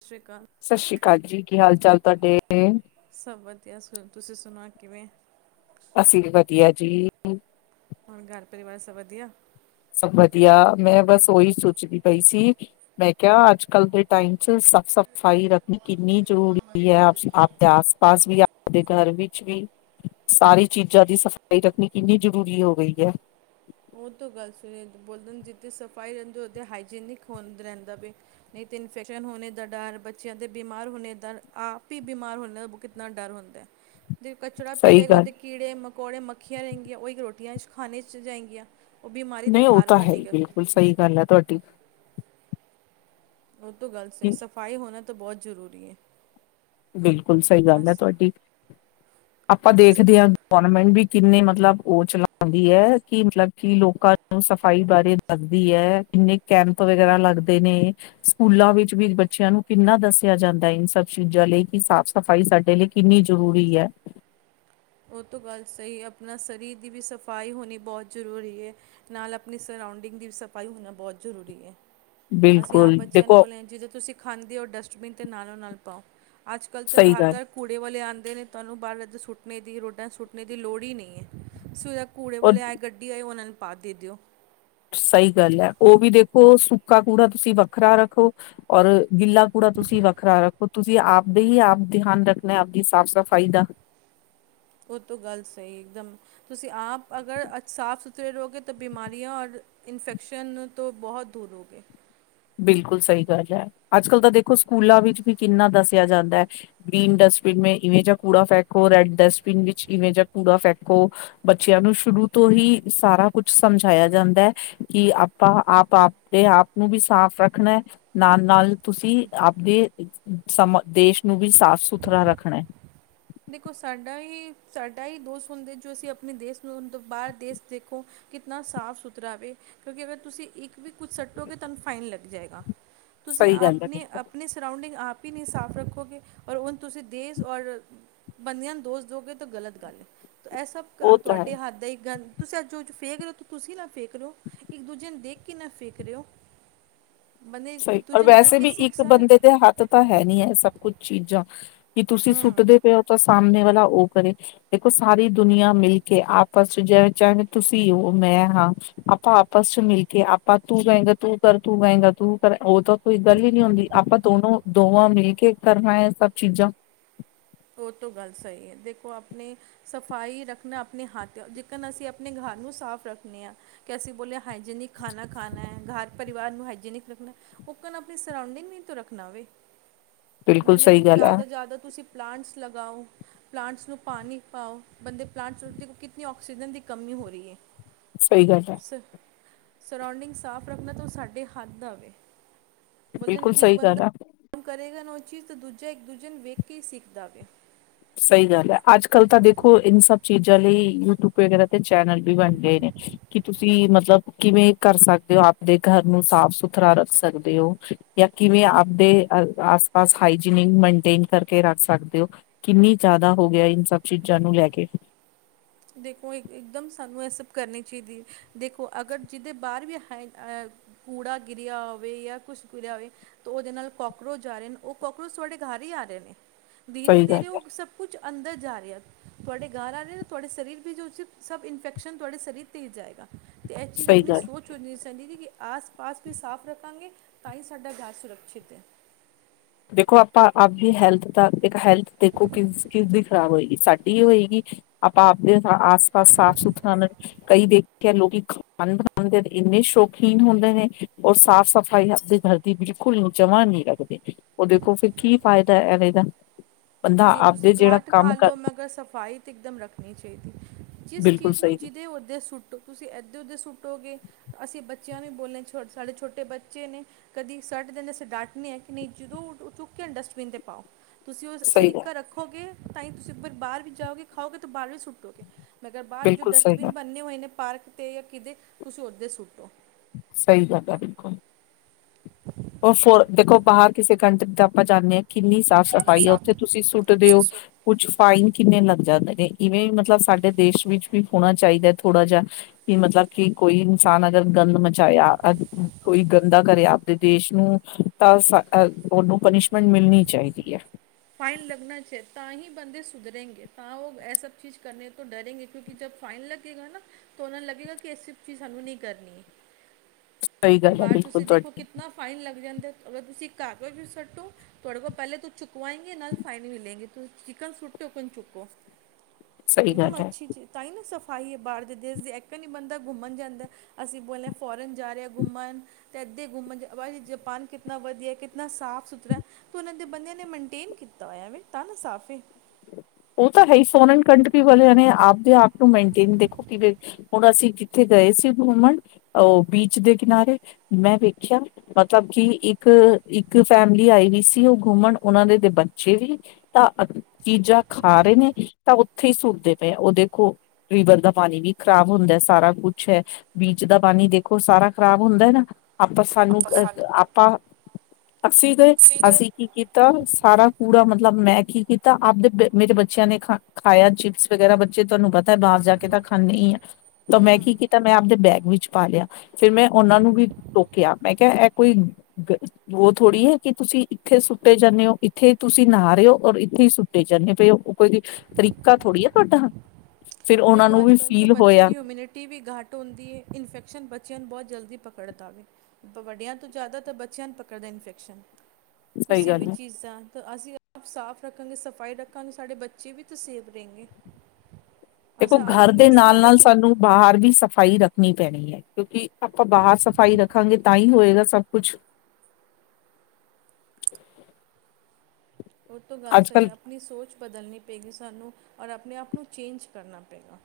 ਸਤਿ ਸ਼੍ਰੀ ਅਕਾਲ ਸਤਿ ਸ੍ਰੀ ਅਕਾਲ ਜੀ ਕੀ ਹਾਲ ਚਾਲ ਤੁਹਾਡੇ ਸਭ ਵਧੀਆ ਸੁ- ਤੁਸੀਂ ਸੁਣ ਕਿਵੇਂ ਅਸੀਂ ਵਧੀਆ ਜੀ ਹੁਣ ਘਰ ਪਰਿਵਾਰ ਸਭ ਵਧੀਆ ਸਭ ਵਧੀਆ ਮੈਂ ਬਸ ਉਓਹੀ ਸੋਚਦੀ ਪਈ ਸੀ ਮੈਂ ਕਿਹਾ ਅੱਜ ਕੱਲ ਦੇ ਟਾਈਮ ਚ ਸਾਫ਼ ਸਫ਼ਾਈ ਰੱਖਣੀ ਕਿੰਨੀ ਜ਼ਰੂਰੀ ਹੈ ਆਪਦੇ ਆਸ ਪਾਸ ਵੀ ਆਪਦੇ ਘਰ ਵਿੱਚ ਵੀ ਸਾਰੀ ਚੀਜ਼ਾਂ ਦੀ ਸਫ਼ਾਈ ਰੱਖਣੀ ਕਿੰਨੀ ਜ਼ਰੂਰੀ ਹੋ ਗਈ ਹੈ ਉਹ ਤੋਂ ਗੱਲ ਸੁ ਬੋਲਦੇ ਜਿੱਥ ਸਫ਼ਾਈ ਰਹਿੰਦੀ ਉ ਹਾਈਨਿਕ ਰਹਿੰਦਾ ਨਹੀਂ ਤਾਂ ਇਨਫੈਕ ਹੋ ਦਾ ਡਰ ਬੱਚਿਆਂ ਦੇ ਬਿਮਾਰ ਹੋਣੇ ਦਾ ਆਪ ਹੀ ਬਿਮਾਰ ਹੋਣੇ ਦਾ ਕਿਤਨਾ ਡਰ ਹੁੰਦਾ ਹੈ ਅਤੇ ਕਚੜਾ ਪਿਆਗਾ ਸਹੀ ਗੱਲ ਉਹਦੇ ਕੀੜੇ ਮਕੌੜੇ ਮੱਖੀਆਂ ਰਗੀਆਂ ਉਹਹੀ ਰੋਟੀਆਂ ਖੀਆਂ ਖਾਣੇ 'ਚ ਜਾਏਗੀਆਂ ਉਹ ਬਿਮਾਰੀ ਦਾ ਨਹੀਂ ਉਹ ਘਰ ਤਾਂ ਹੈ ਹੀ ਬਣੇਗਾ ਬਿਲਕੁਲ ਸਹੀ ਗੱਲ ਹੈ ਤੁਹਾਡੀ ਤੋ ਗੱਲ ਸਹੀ ਸਫਾਈ ਹੋਣਾ ਤੋਂ ਬਹੁਤ ਜਰੂਰੀ ਹ ਬਿਲਕੁਲ ਸਹੀ ਗੱਲ ਹੈ ਤੁਹਾਡੀ ਆਪਾਂ ਅਸੀਂ ਦੇਖਦੇ ਹਾਂ ਗਵਰਮੈਂਟ ਵੀ ਕਿੰਨੇ ਮਤਲਬ ਉਹ ਚਲਾਉਂਦੀ ਹੈ ਕਿ ਮਤਲਬ ਕਿ ਲੋਕਾਂ ਨੂੰ ਸਫ਼ਾਈ ਬਾਰੇ ਦੱਸਦੀ ਹੈ ਕਿੰਨੇ ਕੈਂਪ ਵਗੈਰਾ ਲੱਗਦੇ ਨੇ ਸਕੂਲਾਂ ਵਿੱਚ ਵੀ ਬੱਚਿਆਂ ਨੂੰ ਕਿੰਨਾ ਦੱਸਿਆ ਜਾਂਦਾ ਇਨ ਸਬ ਜਲੇ ਕਿ ਸਾਫ਼ ਸਫ਼ਾਈ ਸਾਡੇ ਲਈ ਕਿੰਨੀ ਜ਼ਰੂਰੀ ਹੈ ਉਹ ਤੋਂ ਗੱਲ ਸਹੀ ਆਪਣਾ ਸਰੀਰ ਦੀ ਵੀ ਸਫਾਈ ਹੋਣੀ ਬਹੁਤ ਜ਼ਰੂਰੀ ਹੈ ਨਾਲ ਆਪਣੀ ਸਰਊਂਡਿੰਗ ਦੀ ਵੀ ਸਫਾਈ ਹੋਣਾ ਬਹੁਤ ਜ਼ਰੂਰੀ ਹੈ ਅਸੀਂ ਆਪ ਬਿਲਕੁਲ ਬੱਚਿਆਂ ਨੂੰ ਦੇਖੋ ਬੋਲੇ ਆ ਜਦੋਂ ਤੁਸੀਂ ਖਾਂਦੇ ਹੋ ਡਸਟਬਿਨ ਤੇ ਨਾਲੋ ਨਾਲ [inaudible] ਅੱਜ ਕੱਲ੍ਹ ਤਾਂ ਸਹੀ ਘਰ ਗੱਲ ਘਰ ਕੂੜੇ ਵਾਲੇ ਆਂ ਤੁਹਾਨੂੰ ਬਾਹਰੱਧ ਸੁੱਟਣੇ ਰੋਡਾ ਸੁਟਨੇ ਦੀ ਲੋੜ ਹੀ ਨਹੀਂ ਹੈ ਸੋ ਕੂੜੇ ਬ ਔਰ ਵਾਲਿਆ ਗੱਡੀ ਆਈ ਉਹਨਾਂ ਨੂੰ ਆ ਦੇ ਦਿਓ ਸਹੀ ਗੱਲ ਹੈ ਉਹ ਵੀ ਦੇਖੋ ਸੁੱਕਾ ਕੂੜਾ ਤੁਸੀਂ ਵੱਖਰਾ ਰੱਖੋ ਔਰ ਗਿੱਲਾ ਕੂੜਾ ਤੁਸੀਂ ਵੱਖਰਾ ਰੱਖੋ ਤੁਸੀਂ ਆਪਦੇ ਹੀ ਆਪ ਧਿਆਨ ਰੱਖਣਾ ਆਪਦੀ ਸਾਫ਼ ਸਫ਼ਾਈ ਦਾ ਉਹ ਤੋਂ ਗੱਲ ਸਹੀ ਇੱਕਦਮ ਤੁਸੀਂ ਆਪ ਅਗਰ ਸਾਫ਼ ਸੁਥਰੇ ਰਹੋਗੇ ਤਾਂ ਬਿਮਾਰੀਆਂ ਔਰ ਇਨਫੈਕਸ਼ਨ ਤੋਂ ਬਹੁਤ ਦੂਰ ਹੋ ਗਏ ਬਿਲਕੁਲ ਸਹੀ ਗੱਲ ਹੈ ਅੱਜ ਕੱਲ ਤਾਂ ਦੇਖੋ ਸਕੂਲਾਂ ਵਿੱਚ ਵੀ ਕਿੰਨਾ ਦੱਸਿਆ ਜਾਂਦਾ ਹੈ ਗ੍ਰੀਨ ਡਸਟਬਿਨ ਮ ਇਵੇਂ ਜਹਾ ਕੂੜਾ ਫੈਕੋ ਰੈਡ ਡਸਟਬਿਨ ਵਿੱਚ ਇਵੇਂ ਜ ਕੂੜਾ ਫੈਕੋ ਬੱਚਿਆਂ ਨੂੰ ਸ਼ੁਰੂ ਤੋਂ ਹੀ ਸਾਰਾ ਕੁਛ ਸਮਝਾਇਆ ਜਾਂਦਾ ਹੈ ਕਿ ਆਪਾਂ ਆਪ ਆਪਦੇ ਆਪ ਨੂੰ ਵੀ ਸਾਫ਼ ਰੱਖਣਾ ਨਾਲ ਨਾਲ ਤੁਸੀਂ ਆਪਦੇ ਸਮ ਦੇਸ਼ ਨੂੰ ਵੀ ਸਾਫ਼ ਸੁਥਰਾ ਰੱਖਣਾ ਦੇਖੋ ਸਾਡਾ ਹੀ ਸਾਡਾ ਹੀ ਦੋਸਤ ਹੁੰਦੇ ਜੋ ਅਸੀਂ ਆਪਣੇ ਦੇਸ਼ ਨੂੰਤ ਬਾਹਰ ਦੇਸ਼ ਦੇਖੋ ਕਿਤਨਾ ਸਾਫ਼ ਸੁਥਰਾਵੇ ਕਿਉਂਕਿ ਅਗਰ ਤੁਸੀਂ ਇੱਕ ਵੀ ਕੁਝ ਸੱਟੋਗੇ ਤੁਹਾਨੂੰ ਫਾਈਨ ਲੱਗ ਜਾਏਗਾ ਤੁਸੀਂ ਸਹੀ ਗੱਲ ਹੈ ਆਪਣੀ ਬਿਲਕੁਲ ਆਪਣੀ ਸਉਂਡਿੰਗ ਨਹੀਂ ਸਾਫ਼ ਰੱਖੋਗੇ ਔਰ ਤੁਸੀਂ ਦੇਸ ਔਰ ਬੰਦੇ ਨੂੰ ਦੋਸਤ ਦੋ ਗ ਤਾਂ ਗ਼ਲਤ ਹੈ ਇਹ ਸਭ ਉਹ ਤਾਂ ਹੈ ਤੁਹਾਡੇ ਹੱਥ ਦਾ ਗੰ ਤੁਸੀਂ ਅੱਜ ਫੇਕ ਰੋ ਤੁਸੀਂ ਨਾ ਫੇਕ ਰੋ ਇੱਕ ਦੂਜੇ ਨੂੰ ਦੇਖ ਕੇ ਨਾ ਫੇਕ ਰ ਹੋ ਬੰਦੇ ਸਹੀ ਇੱਕ ਰ ਦੂਜੇ ਨੂੰ ਦੇਖ ਵੈਸੇ ਵੀ ਕੇ ਸਿੱਖ ਇੱਕ ਸਨ ਬੰਦੇ ਦੇ ਹੱਥ ਤਾਂ ਹੈ ਨੀ ਹੈ ਸਭ ਕੁੱਛ ਚੀਜ਼ਾਂ ਕੀ ਤੁਸੀਂ ਹੂੰ ਸੁੱਟਦੇ ਪਏ ਹੋ ਤਾਂ ਸਾਹਮਣੇ ਵਾਲੇ ਉਹ ਕਰੇ ਦੇਖੋ ਸਾਰੀ ਦੁਨੀਆਂ ਮਿਲ ਕੇ ਆਪਸ ਚ ਚਾਹ ਤੁਸੀਂ ਉਹ ਮੈਂ ਹਾਂ ਆਪਾਂ ਆਪਸ ਚ ਮਿਲ ਕੇ ਆਪਾਂ ਤੂੰ ਗਏਗਾ ਤੂੰ ਕਰ ਤੂੰ ਗਏਗਾ ਤੂੰ ਕਰ ਉਹ ਤਾਂ ਕੋਈ ਗੱਲ ਹੀ ਨੀ ਹੁੰਦੀ ਆਪਾਂ ਦੋਨੋ ਦੋਵਾਂ ਮਿਲ ਕੇ ਕਰਨਾ ਹੈ ਸਭ ਚੀਜ਼ਾਂ ਉਹ ਤੋਂ ਗੱਲ ਸਹੀ ਹੈ ਦੇਖੋ ਆਪਣੇ ਸਫ਼ਾਈ ਰੱਖਣਾ ਆਪਣੇ ਹੱਥ ਜਕਨ ਅਸੀਂ ਆਪਣੇ ਘਰ ਨੂੰ ਸਾਫ਼ ਰੱਖਣੇ ਹਾਂ ਕਿ ਅਸੀਂ ਬੋਲਿਆ ਹਾਈਜੀਨਿਕ ਖਾਣਾ ਖਾਣਾ ਹੈ ਘਰ ਪਰਿਵਾਰ ਨੂੰ ਹਾਈਜੀਨਿਕ ਰੱਖਣਾ ਉਹਓਕਨ ਆਪਣੀ ਸਰਊਂਡਿੰਗ ਨਹੀਂ ਤੋਂ ਰੱਖਣਾ ਹੋਵੇ ਬਿਲਕੁਲ ਸਹੀ [unintelligible] ਗੱਲ ਹੈ ਜਿਆਦਾ ਜਿਆਦਾ ਤੁਸੀਂ ਪਲਾਂਟਸ ਲਗਾਓ ਪਲਾਂਟਸ ਨੂੰ ਪਾਣੀ ਪਾਓ ਬੰਦੇ ਪਲਾਂਟਸ ਨੂੰ ਦੇਖੋ ਕਿੰਨੀ ਆਕਸੀਜਨ ਦੀ ਕਮੀ ਹੋ ਰਹੀ ਹੈ ਸਹੀ ਗੱਲ ਹੈ ਸਰਾਉਂਡਿੰਗ ਸਾਫ਼ ਰੱਖਣਾ ਤੋਂ ਸਾਡੇ ਹੱਥ ਦਾ ਆਵੇ ਬਿਲਕੁਲ ਸਹੀ ਗੱਲ ਹੈ ਕਰੇਗਾ ਨਾ ਉਹ ਚੀਜ਼ ਤਾਂ ਦੂਜਾ ਇੱਕ ਦੂਜੇ ਨੂੰ ਵੇਖ ਕੇ ਹੀ ਸਿੱਖਦਾ ਗਿਆ ਸਹੀ ਗੱਲ ਹੈ ਅੱਜ ਕੱਲ ਤਾਂ ਦੇਖੋ ਇਨ ਸਬ ਚੀਜ਼ਾਂ ਲਈ ਯੂਟਊਬ ਵਗੈਰਾ ਤੇ ਚੈਨਲ ਵੀ ਬਣ ਗਏ ਨੇ ਕਿ ਤੁਸੀਂ ਮਤਲਬ ਕਿਵੇਂ ਕਰ ਸਕਦੇ ਹੋ ਆਪਦੇ ਘਰ ਨੂੰ ਸਾਫ ਸੁਥਰਾ ਰੱਖ ਸਕਦੇ ਹੋ ਜਾਂ ਕਿਵੇਂ ਆਪਦੇ ਆਸ ਪਾਸ ਹਨ ਮੇਨਟੇਨ ਕਰਕੇ ਰੱਖ ਸਕਦੇ ਹੋ ਕਿੰਨੀ ਜ਼ਿਆਦਾ ਹੋ ਗਿਆ ਇਨ ਸਭ ਚੀਜ਼ਾਂ ਨੂੰ ਲੈ ਕੇ ਦੇਖੋ ਇੱਕਦਮ ਸਾਨੂੰ ਇਹ ਸਭ ਕਰਨੀ ਚਾਹੀਦੀ ਦੇਖੋ ਅਗਰ ਜਿਹਦੇ ਬਾਹਰ ਵੀ ਹੈ ਕੂੜਾ ਗਿਰਿਆ ਹੋਵੇ ਜਾਂ ਕੁਛ ਗਿਰਿਆ ਹੋਵੇ ਤਾਂ ਉਹਦੇ ਨਾਲ ਕੋਕਰੋਚ ਆ ਰਹੇ ਨੇ ਉਹ ਕੋਕਰੋਚ ਤੁਹਾਡੇ ਘਰ ਹੀ ਆ ਰਹੇ ਨੇ ਦੀਰੇ ਸਹੀ ਗੱਲ ਦੀਰੇ ਹੈ ਉਹ ਸਭ ਕੁਛ ਅੰਦਰ ਜਾ ਰਿਹਾ ਤੁਹਾਡੇ ਘਰ ਆ ਰਹੇ ਤੁਹਾਡੇ ਸਰੀਰ ਵੀ ਜੋ ਸੀ ਸਭ ਇਨਫੈਕਸ਼ਨ ਤੁਹਾਡੇ ਸਰੀਰ ਤੇ ਜਾਏਗਾ। ਤੇ ਇਹ ਚੀਜ਼ ਸਹੀ ਆਪਣੀ ਗੱਲ ਸੋਚ ਹੋਣੀ ਚਾਹੀਦੀ ਕੀ ਆਸ ਪਾਸ ਵੀ ਸਾਫ਼ ਰੱਖਾਂਗੇ ਤਾਂ ਹੀ ਸਾਡਾ ਘਰ ਸੁਰੱਖਸ਼ਿਤ ਹੈ ਦੇਖੋ ਆਪਾਂ ਆਪਦੀ ਹੈਲਥ ਤਾਂ ਇੱਕ ਹੈਲਥ ਦੇਖੋ ਕਿਸ ਕਿਸ ਖ਼ਰਾਬ ਹੋਏਗੀ ਸਾਡੀ ਇਹ ਹੋਏਗੀ ਆਪਾਂ ਆਪਦੇ ਆਸ ਪਾਸ ਸਾਫ਼ ਸੁਥਰਾ ਕਈ ਦੇਖੇ ਲੋਕੀ ਖਾਣ ਬ ਦੇ ਇੰਨੇ ਸ਼ੋਕੀਨ ਹੁੰਦੇ ਨੇ ਔਰ ਸਾਫ਼ ਸਫ਼ਾਈ ਆਪਦੇ ਘਰ ਦੀ ਬਿਲਕੁਲ ਜਮ੍ਹਾਂ ਨਹੀਂ ਰੱਖਦੇ ਉਹ ਦੇਖੋ ਫਿਰ ਕੀ ਫਾਇਦਾ ਇਹ ਦਾ ਬੰਦਾ ਨਹੀਂ ਤੁਸੀਂ ਆਪਦੇ ਜਿਹੜਾ ਘੱਟ ਕੰਮ ਖਾ ਕਰ ਲਓ ਮਗਰ ਸਫ਼ਾਈ ਤਾਂ ਇਕਦਮ ਰੱਖਣੀ ਚਾਹੀਦੀ ਜਿਸ ਬਿਲਕੁਲ ਚੀਜ਼ ਨੂੰ ਸਹੀ ਜਿਹਦੇ ਹੁੰਦੇ ਸੁੱਟੋ ਤੁਸੀਂ ਇਧਰ ਉਧਰ ਸੁੱਟੋਗੇ ਅਸੀਂ ਬ ਬੱਚਿਆਂ ਨੂੰ ਬੋਲਣੇ ਸਾਡੇ ਛੋਟੇ ਬੱਚੇ ਨੇ ਕਦੀ ਸੱਟ [unintelligible] ਨਹੀਂ ਆ ਕਿ ਨਹੀਂ ਜਦੋਂ ਚੁੱਕ ਕੇ ਡਸਟਬਿਨ ਤੇ ਪਾਓ ਤੁਸੀਂ ਉਹ ਸਹੀ ਸਰੀ ਗੱਲ [unintelligible] ਰੱਖੋਗੇ ਤਾਂ ਹੀ ਤੁਸੀ ਫਿਰ ਬਾਹਰ ਵੀ ਜਾਓਗੇ ਖਾਓਗੇ ਤਾਂ ਬਾਹਰ ਵੀ ਸੁੱਟੋਗੇ। ਮਗਰ ਬਾਹਰ ਜੋ ਬਿਲਕੁਲ ਸਹੀ ਗੱਲ ਡਸਟਬਿਨ ਬੰਨੇ ਹੋਏ ਨੇ ਪਾਰਕ ਤੇ ਜਾਂ ਕਿਤੇ ਤੁਸੀਂ ਓਦੇ ਸੁੱਟੋ। ਸਹੀ ਗੱਲ ਹੈ ਬਿਲਕੁਲ। [unintelligible] ਦੇਖੋ ਬਾਹਰ ਕਿਸੇ ਕੰਟਰੀ ਦਾ ਆਪਾਂ ਜਾਣਾ ਹਾਂ ਕਿੰਨੀ ਸਾਫ਼। ਕਿੰਨੀ ਸਫਾਈ ਆ ਸਾਫ਼ ਉੱਥੇ ਤੁਸੀਂ ਸੁੱਟਦੇ ਤੁਸੀਂ ਹੋ ਸੁੱਟ ਕੁੱਛ ਫਾਈਨ ਕਿੰਨੇ ਲੱਗ। [unintelligible] ਇਵੇਂ ਮਤਲਬ ਸਾਡੇ ਦੇਸ਼ ਵਿੱਚ ਵੀ ਹੋਣਾ ਚਾਹੀਦਾ ਥੋੜਾ ਜਿਹਾ ਕਿ ਮਤਲਬ ਕਿ ਕੋਈ ਇਨਸਾਨ ਅਗਰ ਗੰਦ ਮਚਾਇਆ ਕੋਈ ਗੰਦਾ ਕਰਿਆ ਆਪਦੇ ਦੇਸ਼ ਨੂੰ [unintelligible] ਉਹਨੂੰ ਪਨੀਸ਼ਮੈਂਟ ਮਿਲਣੀ ਚਾਹੀਦੀ ਐ। ਫਾਈਨ ਲੱਗਣਾ ਚਾਹੀਦਾ ਤਾਂ ਹੀ ਬੰਦੇ ਸੁਧਰਂਗੇ ਤਾਂ ਉਹ ਇਹ ਸਭ ਚੀਜ਼ ਕਰਨੇ ਤੋਂ ਡਰਂਗੇ ਕਿਉਂਕਿ ਜਦੋਂ ਫਾਈਨ ਲੱਗੇਗਾ ਨਾ ਤਾਂ ਉਹ ਨੂੰ ਲੱਗੇਗਾ ਕਿ ਐਸੀ ਚੀਜ਼ ਸਾਨੂੰ ਨਹੀਂ ਕਰਨੀ। ਸਹੀ ਗੱਲ ਹੈ ਬਾਹਰ ਬਿਲਕੁਲ ਤੁਸੀਂ ਦੇਖੋ ਤੁਹਾਡੀ ਕਿਤਨਾ ਫਾਈਨ ਲੱਗ ਜਾਂਦਾ ਅਗਰ ਤੁਸੀਂ ਕਾਗਜ਼ ਵੀ ਸੁੱਟੋ ਤੁਹਾਡੇ ਕੋਲ ਪਹਿਲੇ ਤੂੰ ਚੁੱੱਕ ਵਾਏਗੇ ਨਾਲ ਫਾਈਨ ਵੀ ਲਏਗੇ ਤੁਸੀਂ [unintelligible] ਚੁੱਕੋ ਸਹੀ ਗੱਲ ਇੱਕਦਮ ਹੈ ਅੱਛੀ ਚੀਜ਼ ਤਾਂ ਹੀ ਨਾ ਸਫ਼ ਹੀ ਹੈ ਬਾਹਰ ਦੇਸ਼ ਦੇ ਇੱਕ ਨਹੀਂ ਬੰਦਾ ਘੁੰਮਣ ਜਾਂਦਾ ਅਸੀਂ ਬੋਲਦੇ ਹਾਂ ਫੋਰਨ ਜਾ ਰਹੇ ਘੁੰਮਣ ਅਤੇ ਇੱਧੇ ਘੁੰਮਣ ਜਪਾਨ ਕਿਤਨਾ ਵਧੀਆ ਕਿਤਨਾ ਸਾਫ ਸੁਥਰਾ ਅਤੇ ਉਹਨਾਂ ਦੇ ਬੰਦਿਆਂ ਨੇ ਮੰ ਕਲੀਨ ਕੀਤਾ ਹੋਇਆ ਤਾਂ ਵੀ ਸਾਫ਼ੇ। ਉਹ ਤਾਂ ਹੈ ਫੋਰਨ ਕੰਟਰੀ ਵਾਲਿਆਂ ਨੇ ਆਪਦੇ ਆਪ ਨੂੰ ਮੇਨਟੇਨ ਦੇਖੋ ਕਿ ਹੁਣ ਅਸੀਂ ਕਿੱਥੇ ਗਏ ਸੀ ਘੁੰਮਣ ਉਹ ਬੀਚ ਦੇ ਕਿਨਾਰੇ ਮੈਂ ਵੇਖਿਆ ਮਤਲਬ ਕਿ ਇੱਕ ਇੱਕ ਫੈਮਿਲੀ ਆਈ ਵੀ ਸੀ ਉਹ ਘੁੰਮਣ ਉਹਨਾਂ ਦੇ ਦੇ ਬੱਚੇ ਵੀ ਤਾਂ ਚੀਜ਼ਾਂ ਖਾ ਰਹੇ ਨੇ ਤਾਂ ਉੱਥੇ ਹੀ ਸੁੱਟਦੇ ਪਏ ਉਹ ਦੇਖੋ ਰੀਵਰ ਦਾ ਪਾਣੀ ਵੀ ਖ਼ਰਾਬ ਹੁੰਦਾ ਸਾਰਾ ਕੁਛ ਹੈ ਬੀਚ ਦਾ ਪਾਣੀ ਦੇਖੋ ਸਾਰਾ ਖ਼ਰਾਬ ਹੁੰਦਾ ਨਾ। ਆਪਾਂ ਸਾਨੂੰ ਅ ਆਪਾਂ। ਅਸੀਂ ਗਏ ਸੀਗੇ ਅਸੀਂ ਕੀ ਕੀਤਾ ਸਾਰਾ ਕੂੜਾ ਮਤਲਬ ਮਤਲਬ ਮੈਂ ਕੀ ਕੀਤਾ। ਤਾਂ ਆਪਦੇ ਮੇਰੇ ਬੱਚਿਆਂ ਨੇ ਖਾ ਖਾਇਆ ਚਿਪਸ ਵਗੈਰਾ ਬੱਚੇ ਤੁਹਾਨੂੰ ਪਤਾ ਹੈ ਬਾਹਰ ਜਾ ਕੇ ਤਾਂ ਖਾਣੇ ਹੀ ਆ। ਤਾਂ ਮੈਂ ਕੀ ਕੀਤਾ ਮੈਂ ਆਪਦੇ ਬੈਗ ਵਿੱਚ ਪਾ ਲਿਆ ਫੇਰ ਮੈਂ ਉਹਨਾਂ ਨੂੰ ਵੀ ਟੋਕਿਆ ਮੈਂ ਕਿਹਾ ਇਹ ਕੋਈ ਉਹ ਥੋੜ੍ਹੀ ਹੈ ਕਿ ਤੁਸੀਂ ਇੱਥੇ ਸੁੱਟੇ ਜਾਂਦੇ ਹੋ ਇੱਥੇ ਤੁਸੀਂ ਨਹਾ ਰਹੇ ਹੋ। ਔਰ ਥੇ ਹੀ ਸੁੱਟੇ ਜਾਂਦੇ ਉਹ ਕੋਈ ਤਰੀਕਾ ਥੋੜ੍ਹੀ ਆ ਤੁਹਾਡਾ। ਫਿਰ ਉਹਨਾਂ ਦੇਖੋ ਨੂੰ ਅੱਜ ਵੀ ਕੱਲ੍ਹ ਤਾਂ ਫੀਲ ਬੱਚੇ ਹੋਇਆ ਦੀ ਇਮਿਊਨਿਟੀ ਵੀ ਘੱਟ ਹੁੰਦੀ ਹੈ ਇਨਫੈਕਸ਼ਨ ਬੱਚਿਆਂ ਨੂੰ ਬਹੁਤ ਜਲਦੀ। ਪਕੜ ਦਾ ਵੇ ਵੱਡਿਆਂ ਤੋਂ ਜ਼ਿਆਦਾ ਤਾਂ ਬੱਚਿਆਂ ਨੂੰ ਪਕੜ ਦਾ ਇਨਫੈਕਸ਼ਨ। ਸਹੀ ਤੁਸੀਂ ਵੀ ਗੱਲ ਹੈ ਚੀਜ਼ਾਂ ਤਾਂ ਅਸੀਂ ਆਪ ਸਾਫ਼ ਰੱਖਾਂਗੇ ਸਫ਼ਾਈ ਰੱਖਾਂਗੇ ਸਾਡੇ ਬੱਚੇ ਵੀ ਤਾਂ ਸੇਫ ਰਹਿਗੇ। ਦੇਖੋ ਘਰ ਦੇ ਨਾਲ ਨਾਲ ਸਾਨੂੰ ਬਾਹਰ ਵੀ ਸਫ਼ਾਈ ਰੱਖ ਰਣੀ ਪੈਣੀ ਹੈ ਕਿਉਂਕਿ ਆਪਾਂ ਬਾਹਰ ਸਫ਼ਾਈ ਰੱਖਾਂਗੇ ਤਾਂ ਹੀ ਹੋਏਗਾ ਸਭ ਕੁਛ। ਉਹ ਤੋਂ ਗੱਲ ਸਹੀ ਅੱਜ-ਕੱਲ੍ਹ ਆਪਣੀ ਸੋਚ ਬਦਲਣੀ ਪਏਗੀ ਸਾਨੂੰ। ਔਰ ਆਪਣੇ ਆਪ ਨੂੰ ਚੇਂਜ ਕਰਨਾ ਪਏਗਾ।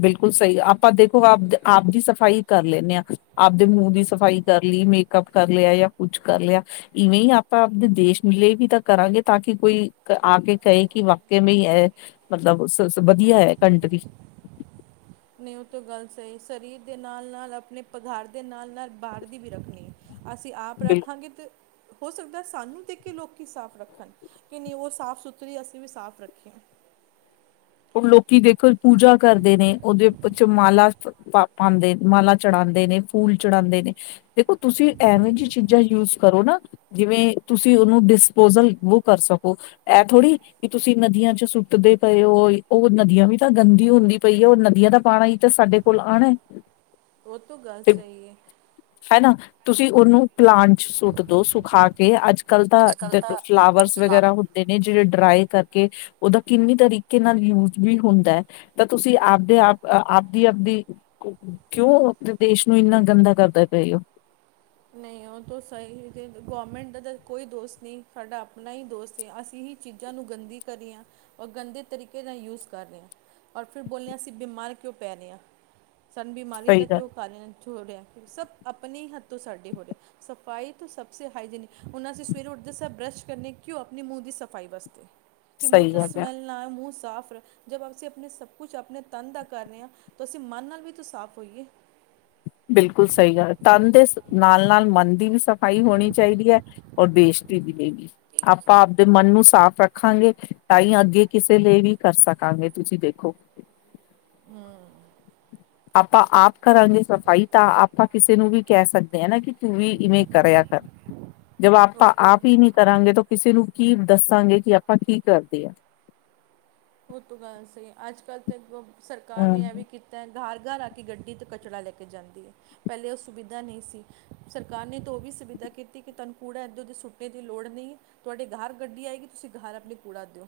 ਬਿਲਕੁਲ ਸਹੀ ਆਪਾਂ ਦੇਖੋ ਆਪ ਆਪ ਦੀ ਸਫ਼ਾਈ ਕਰ ਲੈਂਦੇ ਹਾਂ ਆਪਦੇ ਮੂੰਹ ਦੀ ਸਫ਼ਾਈ ਕਰ ਲਈ ਮੇਕਅਪ ਕਰ ਲਿਆ ਜਾਂ ਕੁਛ ਕਰ ਲਿਆ ਇਵੇਂ ਹੀ ਆਪਾਂ ਆਪਦੇ ਦੇਸ਼ ਦੇ ਲੀਏ ਵੀ ਤਾਂ ਕਰਾਂਗੇ ਤਾਂ ਕਿ ਕੋਈ ਆ ਕੇ ਕਹੇ ਕਿ ਵਾਕ ਹੀ ਹੈ ਮਤਲਬ ਵਧੀਆ ਹੈ ਕੰਟਰੀ। ਨਹੀਂ ਉਹ ਤੋਂ ਗੱਲ ਸਹੀ ਸਰੀਰ ਦੇ ਨਾਲ ਨਾਲ ਆਪਣੇ ਘਰ ਦੇ ਨਾਲ ਨਾਲ ਬਾਹਰ ਦੀ ਵੀ ਰੱਖਣੀ ਅਸੀਂ ਆਪ ਰੱਖਾਂਗੇ ਤੇ। ਹੋ ਸਕਦਾ ਸਾਨੂੰ ਦੇਖ ਕੇ ਲੋਕ ਸਾਫ਼ ਰੱਖਣ, ਕਿ ਨਹੀਂ ਉਹ ਸਾਫ਼ ਸੁਥਰੀ ਅਸੀਂ ਵੀ ਸਾਫ਼ ਰੱਖੀਏ। ਲੋਕੀ ਦੇਖੋ ਪੂਜਾ ਕਰਦੇ ਨੇ, ਉਹਦੇ ਵਿੱਚ ਮਾਲਾ ਪਾ ਪਾਉਂਦੇ ਮਾਲਾ ਚੜਾਉਂਦੇ ਨੇ, ਫੂਲ ਚੜਾਉਂਦੇ ਨੇ, ਦੇਖੋ ਤੁਸੀਂ ਐਵੇਂ ਜਿਹੀ ਚੀਜ਼ਾਂ ਯੂਜ ਕਰੋ ਨਾ ਜਿਵੇਂ, ਤੁਸੀਂ ਉਹਨੂੰ ਡਿਸਪੋਜਲ ਵੋ ਕਰ ਸਕੋ ਇਹ ਥੋੜ੍ਹੀ ਕਿ ਤੁਸੀਂ ਨਦੀਆਂ ਚ ਸੁੱਟਦੇ ਪਏ ਹੋ ਉਹ ਨਦੀਆਂ ਵੀ ਤਾਂ ਗੰਦੀ ਹੁੰਦੀ ਪਈ ਹੈ। ਉਹ ਨਦੀਆਂ ਦਾ ਪਾਣਾ ਹੀ ਤਾਂ ਸਾਡੇ ਕੋਲ ਆਉਣਾ। ਉਹ ਤ ਗੱਲ ਤੇ ਸਹੀ ਹੈ। ਹਨਾ ਤੁਸੀਂ ਉਹਨੂੰ ਪਲਾਨ ਚ ਸੁੱਟ ਦੋ ਸੁਖਾ ਕੇ ਅੱਜ ਕੱਲ ਤਾਂ ਅੱਜ ਕੱਲ੍ਹ ਜ ਤਾਂ ਫਲਾਵਰਸ ਫਲਾ ਵਗੈਰਾ ਹੁੰਦੇ ਨੇ ਜਿਹੜੇ ਡਰਾਈ ਕਰਕੇ ਉਹਦਾ ਕਿੰਨੀ ਤਰੀਕੇ ਨਾਲ ਯੂਜ ਵੀ ਹੁੰਦਾ ਹੈ ਤਾਂ ਤੁਸੀਂ ਆਪਦੇ ਆਪ ਆਪਦੀ ਆਪਦੀ ਕਿਉਂ ਦੇਸ਼ ਨੂੰ ਇੰਨਾ ਗੰਦਾ ਕਰਦਾ ਪਏ ਹੋ। ਨਹੀਂ ਸਹੀ ਗੌਰਮੈਂਟ ਦਾ ਤਾਂ ਕੋਈ ਦੋਸ ਨਹੀਂ ਸਾਡਾ ਆਪਣਾ ਹੀ ਦੋਸ ਹੈ ਅਸੀਂ ਹੀ ਚੀਜ਼ਾਂ ਨੂੰ ਗੰਦੀ ਕਰੀ ਹਾਂ ਔਰ ਗੰਦੇ ਤਰੀਕੇ ਨਾਲ ਯੂਸ ਕਰ ਰਹੇ ਹਾਂ ਔਰ ਫਿਰ ਬੋਲਦੇ ਹਾਂ ਅਸੀਂ ਬਿਮਾਰ ਕਿਉਂ ਪੈ ਰਹੇ ਹਾਂ। ਸਨ ਬਿਮਾਰੀ ਦਾ ਸਹੀ ਗੱਲ ਕਿਉਂ ਕਾਰਨ ਹੋ ਰਿਹਾ ਸਭ ਆਪਣੇ ਹੀ ਹੱਥ ਤੋਂ ਸਾਡੇ ਹੋ ਰਿਹਾ ਸਫ਼ਾਈ ਤੋਂ ਸਭ ਸ ਹਾਈਜੈਨਿਕ ਹੁਣ ਅਸੀਂ ਸਵੇਰੇ ਉੱਠਦੇ ਸ ਬ੍ਰੱਸ਼ ਕਰਨ ਕਿਉਂ ਆਪਣੇ ਮੂੰਹ ਦੀ ਸਫ਼ਾਈ ਵਾਸਤੇ ਕਿ ਮੂੰਹ ਸਹੀ ਤੇ ਗੱਲ ਹੈ ਸਮੈਲ ਨਾ ਮੂੰਹ ਸਾਫ਼ ਜਬ ਅਸੀਂ ਆਪਣੇ ਸਭ ਕੁਛ ਆਪਣੇ ਤਨ ਦਾ ਕਰ ਰੇ ਹਾਂ, ਤਾਂ ਅਸੀਂ ਮਨ ਨਾਲ ਵੀ ਤ ਸਾਫ਼ ਹੋਈਏ ਬਿਲਕੁਲ ਸਹੀ ਗੱਲ ਤਨ ਦੇ ਨਾਲ ਨਾਲ ਮਨ ਦੀ ਵੀ ਸਫ਼ਾਈ ਹੋਣੀ ਚਾਹੀਦੀ ਹੈ ਔਰ ਬੇਸ਼ਤੀ ਦੀ ਲਈ ਵੀ ਆਪਾਂ ਆਪਦੇ ਮਨ ਨੂੰ ਸਾਫ਼ ਰੱਖਾਂਗੇ ਤਾਂ ਹੀ ਅੱਗੇ ਕਿਸੇ ਲਈ ਵੀ ਕਰ ਸਕਾਂਗੇ ਤੁਸੀਂ ਦੇਖੋ ਆਪਾਂ ਆਪ ਕਰਾਂਗੇ ਸਫ਼ਾਈ ਤਾਂ ਆਪਾਂ ਕਿਸੇ ਨੂੰ ਵੀ ਕਹਿ ਸਕਦੇ ਹਾਂ ਨਾ ਕਿ ਤੂੰ ਵੀ ਇਵੇਂ ਕਰਿਆ ਕਰ। ਜਦ ਉਹ ਆਪਾਂ ਤੋਂ ਆਪ ਹੀ ਨਹੀ ਕਰਾਂਗੇ ਤੋ ਕਿਸੇ ਨੂੰ ਕੀ ਦੱਸਾਂਗੇ ਕਿ ਆਪਾਂ ਕੀ ਕਰਦੇ ਹਾਂ ਉਹ ਤ ਗੱਲ ਸਹੀ ਅੱਜ ਕੱਲ ਤਾਂ ਸਰਕਾਰ ਨੇ ਹਮ ਇਹ ਵੀ ਕੀਤਾ ਘਰ ਘਰ ਆ ਕੇ ਗੱਡੀ ਤੋਂ ਕਚਰਾਾ ਲੈ ਕੇ ਜਾਂਦੀ ਹੈ ਪਹਿਲੇ ਉਹ ਸੁਵਿਧਾ ਨਹੀਂ ਸੀ ਸਰਕਾਰ ਨੇ ਤਾਂ ਉਹ ਵੀ ਸੁਵਿਧਾ ਕੀਤੀ ਕਿ ਤੁਹਾਨੂੰ ਕੂੜਾ ਇੱਦੋਂਦੇ ਸੁੱਟੇ ਦੀ ਲੋੜ ਨਹੀਂ ਤੁਹਾਡੇ ਘਾਹਰ ਗੱਡੀ ਆਏਗੀ ਤੁਸੀਂ ਘਾਹਰ ਆਪਣੀ ਕੂੜਾ ਦਿਓ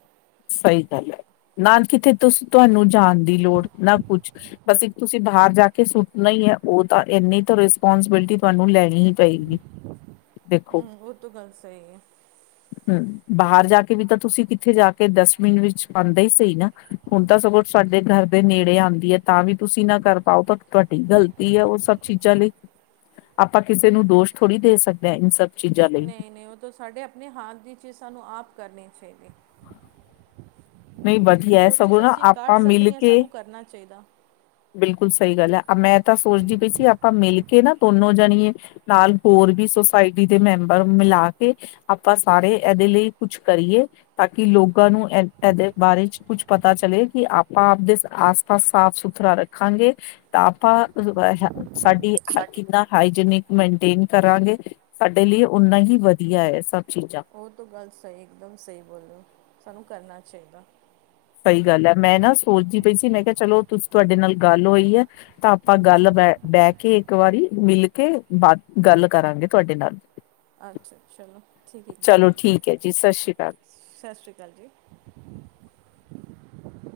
ਸਹੀ ਗੱਲ ਹੈ ਨਾ ਕਿਥੇ ਤੁ ਤੁਹਾਨੂੰ ਜਾਣ ਦੀ ਲੋੜ ਨਾ ਕੁਛ ਬਸ ਇੱਕ ਤੁਸੀਂ ਬਾਹਰ ਜਾ ਕੇ ਸੁੱਟਣਾ ਹੀ ਹੈ ਉਹ ਤਾਂ ਇੰਨੀ ਤਾਂ ਰਿਸਪੋਂਸੀਬਿਲਿਟੀ ਤੁਹਾਨੂੰ ਲੈਣੀ ਹੀ ਪਏਗੀ। ਦੇਖੋ ਹੂੰ ਉਹ ਤੋਂ ਗੱਲ ਸੀ ਤੇ ਬਾਹਰ ਜਾ ਕੇ ਵੀ ਤਾਂ ਤੁਸੀਂ ਕਿੱਥੇ ਜਾ ਕੇ ਡਸਟਬਿਨ ਵਿੱਚ ਪਾਉਂਦੇ ਹੀ ਸੀ ਨਾ ਹੁਣ ਤਾਂ ਸਗੋਂ ਤੁਹਾਡੇ ਘਰ ਦੇ ਨੇੜੇ ਆਉਂਦੀ ਹੈ ਤਾਂ ਵੀ ਤੁਸੀਂ ਨਾ ਕਰ ਪਾਓ ਤਾਂ ਤੁਹਾਡੀ ਗ਼ਲਤੀ ਹੈ ਉਹ ਸਭ ਚੀਜ਼ਾਂ ਲਈ, ਆਪਾਂ ਕਿਸੇ ਨੂੰ ਦੋਸ਼ ਥੋੜੀ ਦੇ ਸਕਦੇ ਹਾਂ। ਇਨ ਸਭ ਚੀਜ਼ਾਂ ਲਈ ਨਹੀਂ-ਨਹੀਂ, ਉਹ ਤਾਂ ਸਾਡੇ ਆਪਣੇ ਹਾਂਥ ਦੀ ਚੀਜ਼ ਸਾਨੂੰ ਆਪ ਕਰਨੀ ਚਾਹੀਦੀ। [unintelligible] ਨਹੀਂ, ਵਧੀਆ ਇਹ ਜੋ ਚੀਜ਼ ਸਗੋਂ ਨਾ ਅਸੀਂ ਕਰ ਆਪਾਂ ਮਿਲ ਸਕਦੇ ਹਾਂ ਕੇ ਸਾਨੂੰ ਕਰਨਾ ਚਾਹੀਦਾ ਬਿਲਕੁਲ, ਸਹੀ ਗੱਲ ਹੈ। ਮੈਂ ਤਾਂ ਸੋਚਦੀ ਪਈ ਸੀ ਆਪਾਂ ਮਿਲ ਕੇ ਨਾ ਦੋਨੋ ਜਾਣੀਏ ਨਾਲ, ਹੋਰ ਵੀ ਸੁੋਸਾਇਟੀ ਦੇ ਮੈਂਬਰ ਮਿਲਾ ਕੇ ਆਪਾਂ ਸਾਰੇ ਇਹਦੇ ਲਈ ਕੁਛ ਕਰੀਏ, ਤਾਂ ਕਿ ਲੋਕਾਂ ਨੂੰ ਇਹਦੇ ਬਾਰੇ ਚ ਕੁਛ ਪਤਾ ਚਲੇ ਕਿ ਆਪਾਂ-ਆਪਦੇ ਆਸ-ਪਾਸ ਸਾਫ਼ ਸੁਥ ਵੱਖਰਾ ਰੱਖਾਂਗੇ ਤਾਂ ਆਪਾ [unintelligible] ਸਾਡੀ ਕਿੰਨਾ ਹਾਈਜੀਨਿਕ ਮੇਨਟੇਨ ਕਰਾਂਗੇ, ਸਾਡੇ ਲਈ ਓਨਾ ਹੀ ਵਧੀਆ ਹੈ। ਚੀਜ਼ਾਂ ਔਹ ਤੋ ਗੱਲ ਸਹੀ ਇੱਕਦਮ ਸਹੀ ਬੋਲੋ। ਸਾਨੂੰ ਕਰਨਾ ਚਾਹੀਦਾ। ਸਹੀ ਗੱਲ ਹੈ, ਮੈਂ ਨਾ ਸੋਚਦੀ ਪਈ ਸੀ ਮੈਂ ਕਿਹਾ ਚਲੋ ਤੁਹਾਡੇ ਨਾਲ ਗੱਲ ਹੋਈ ਹੈ ਤਾਂ ਆਪਾਂ ਗੱਲ ਬੈ-ਬੈਕੇ ਇੱਕ ਵਾਰੀ ਮਿਲ ਕੇ ਬਾਤ ਗੱਲ ਕਰਾਂਗੇ ਤੁਹਾਡੇ ਨਾਲ। ਅੱਛਾ, ਚਲੋ ਠੀਕ ਚਲੋ ਇਕਦਮ-ਇਕਦਮ ਠੀਕ ਹੈ ਜੀ ਸਤਿ ਸ਼੍ਰੀ ਅਕਾਲ ਸਤਿ ਸ਼੍ਰੀ ਅਕਾਲ ਜੀ। [inaudible]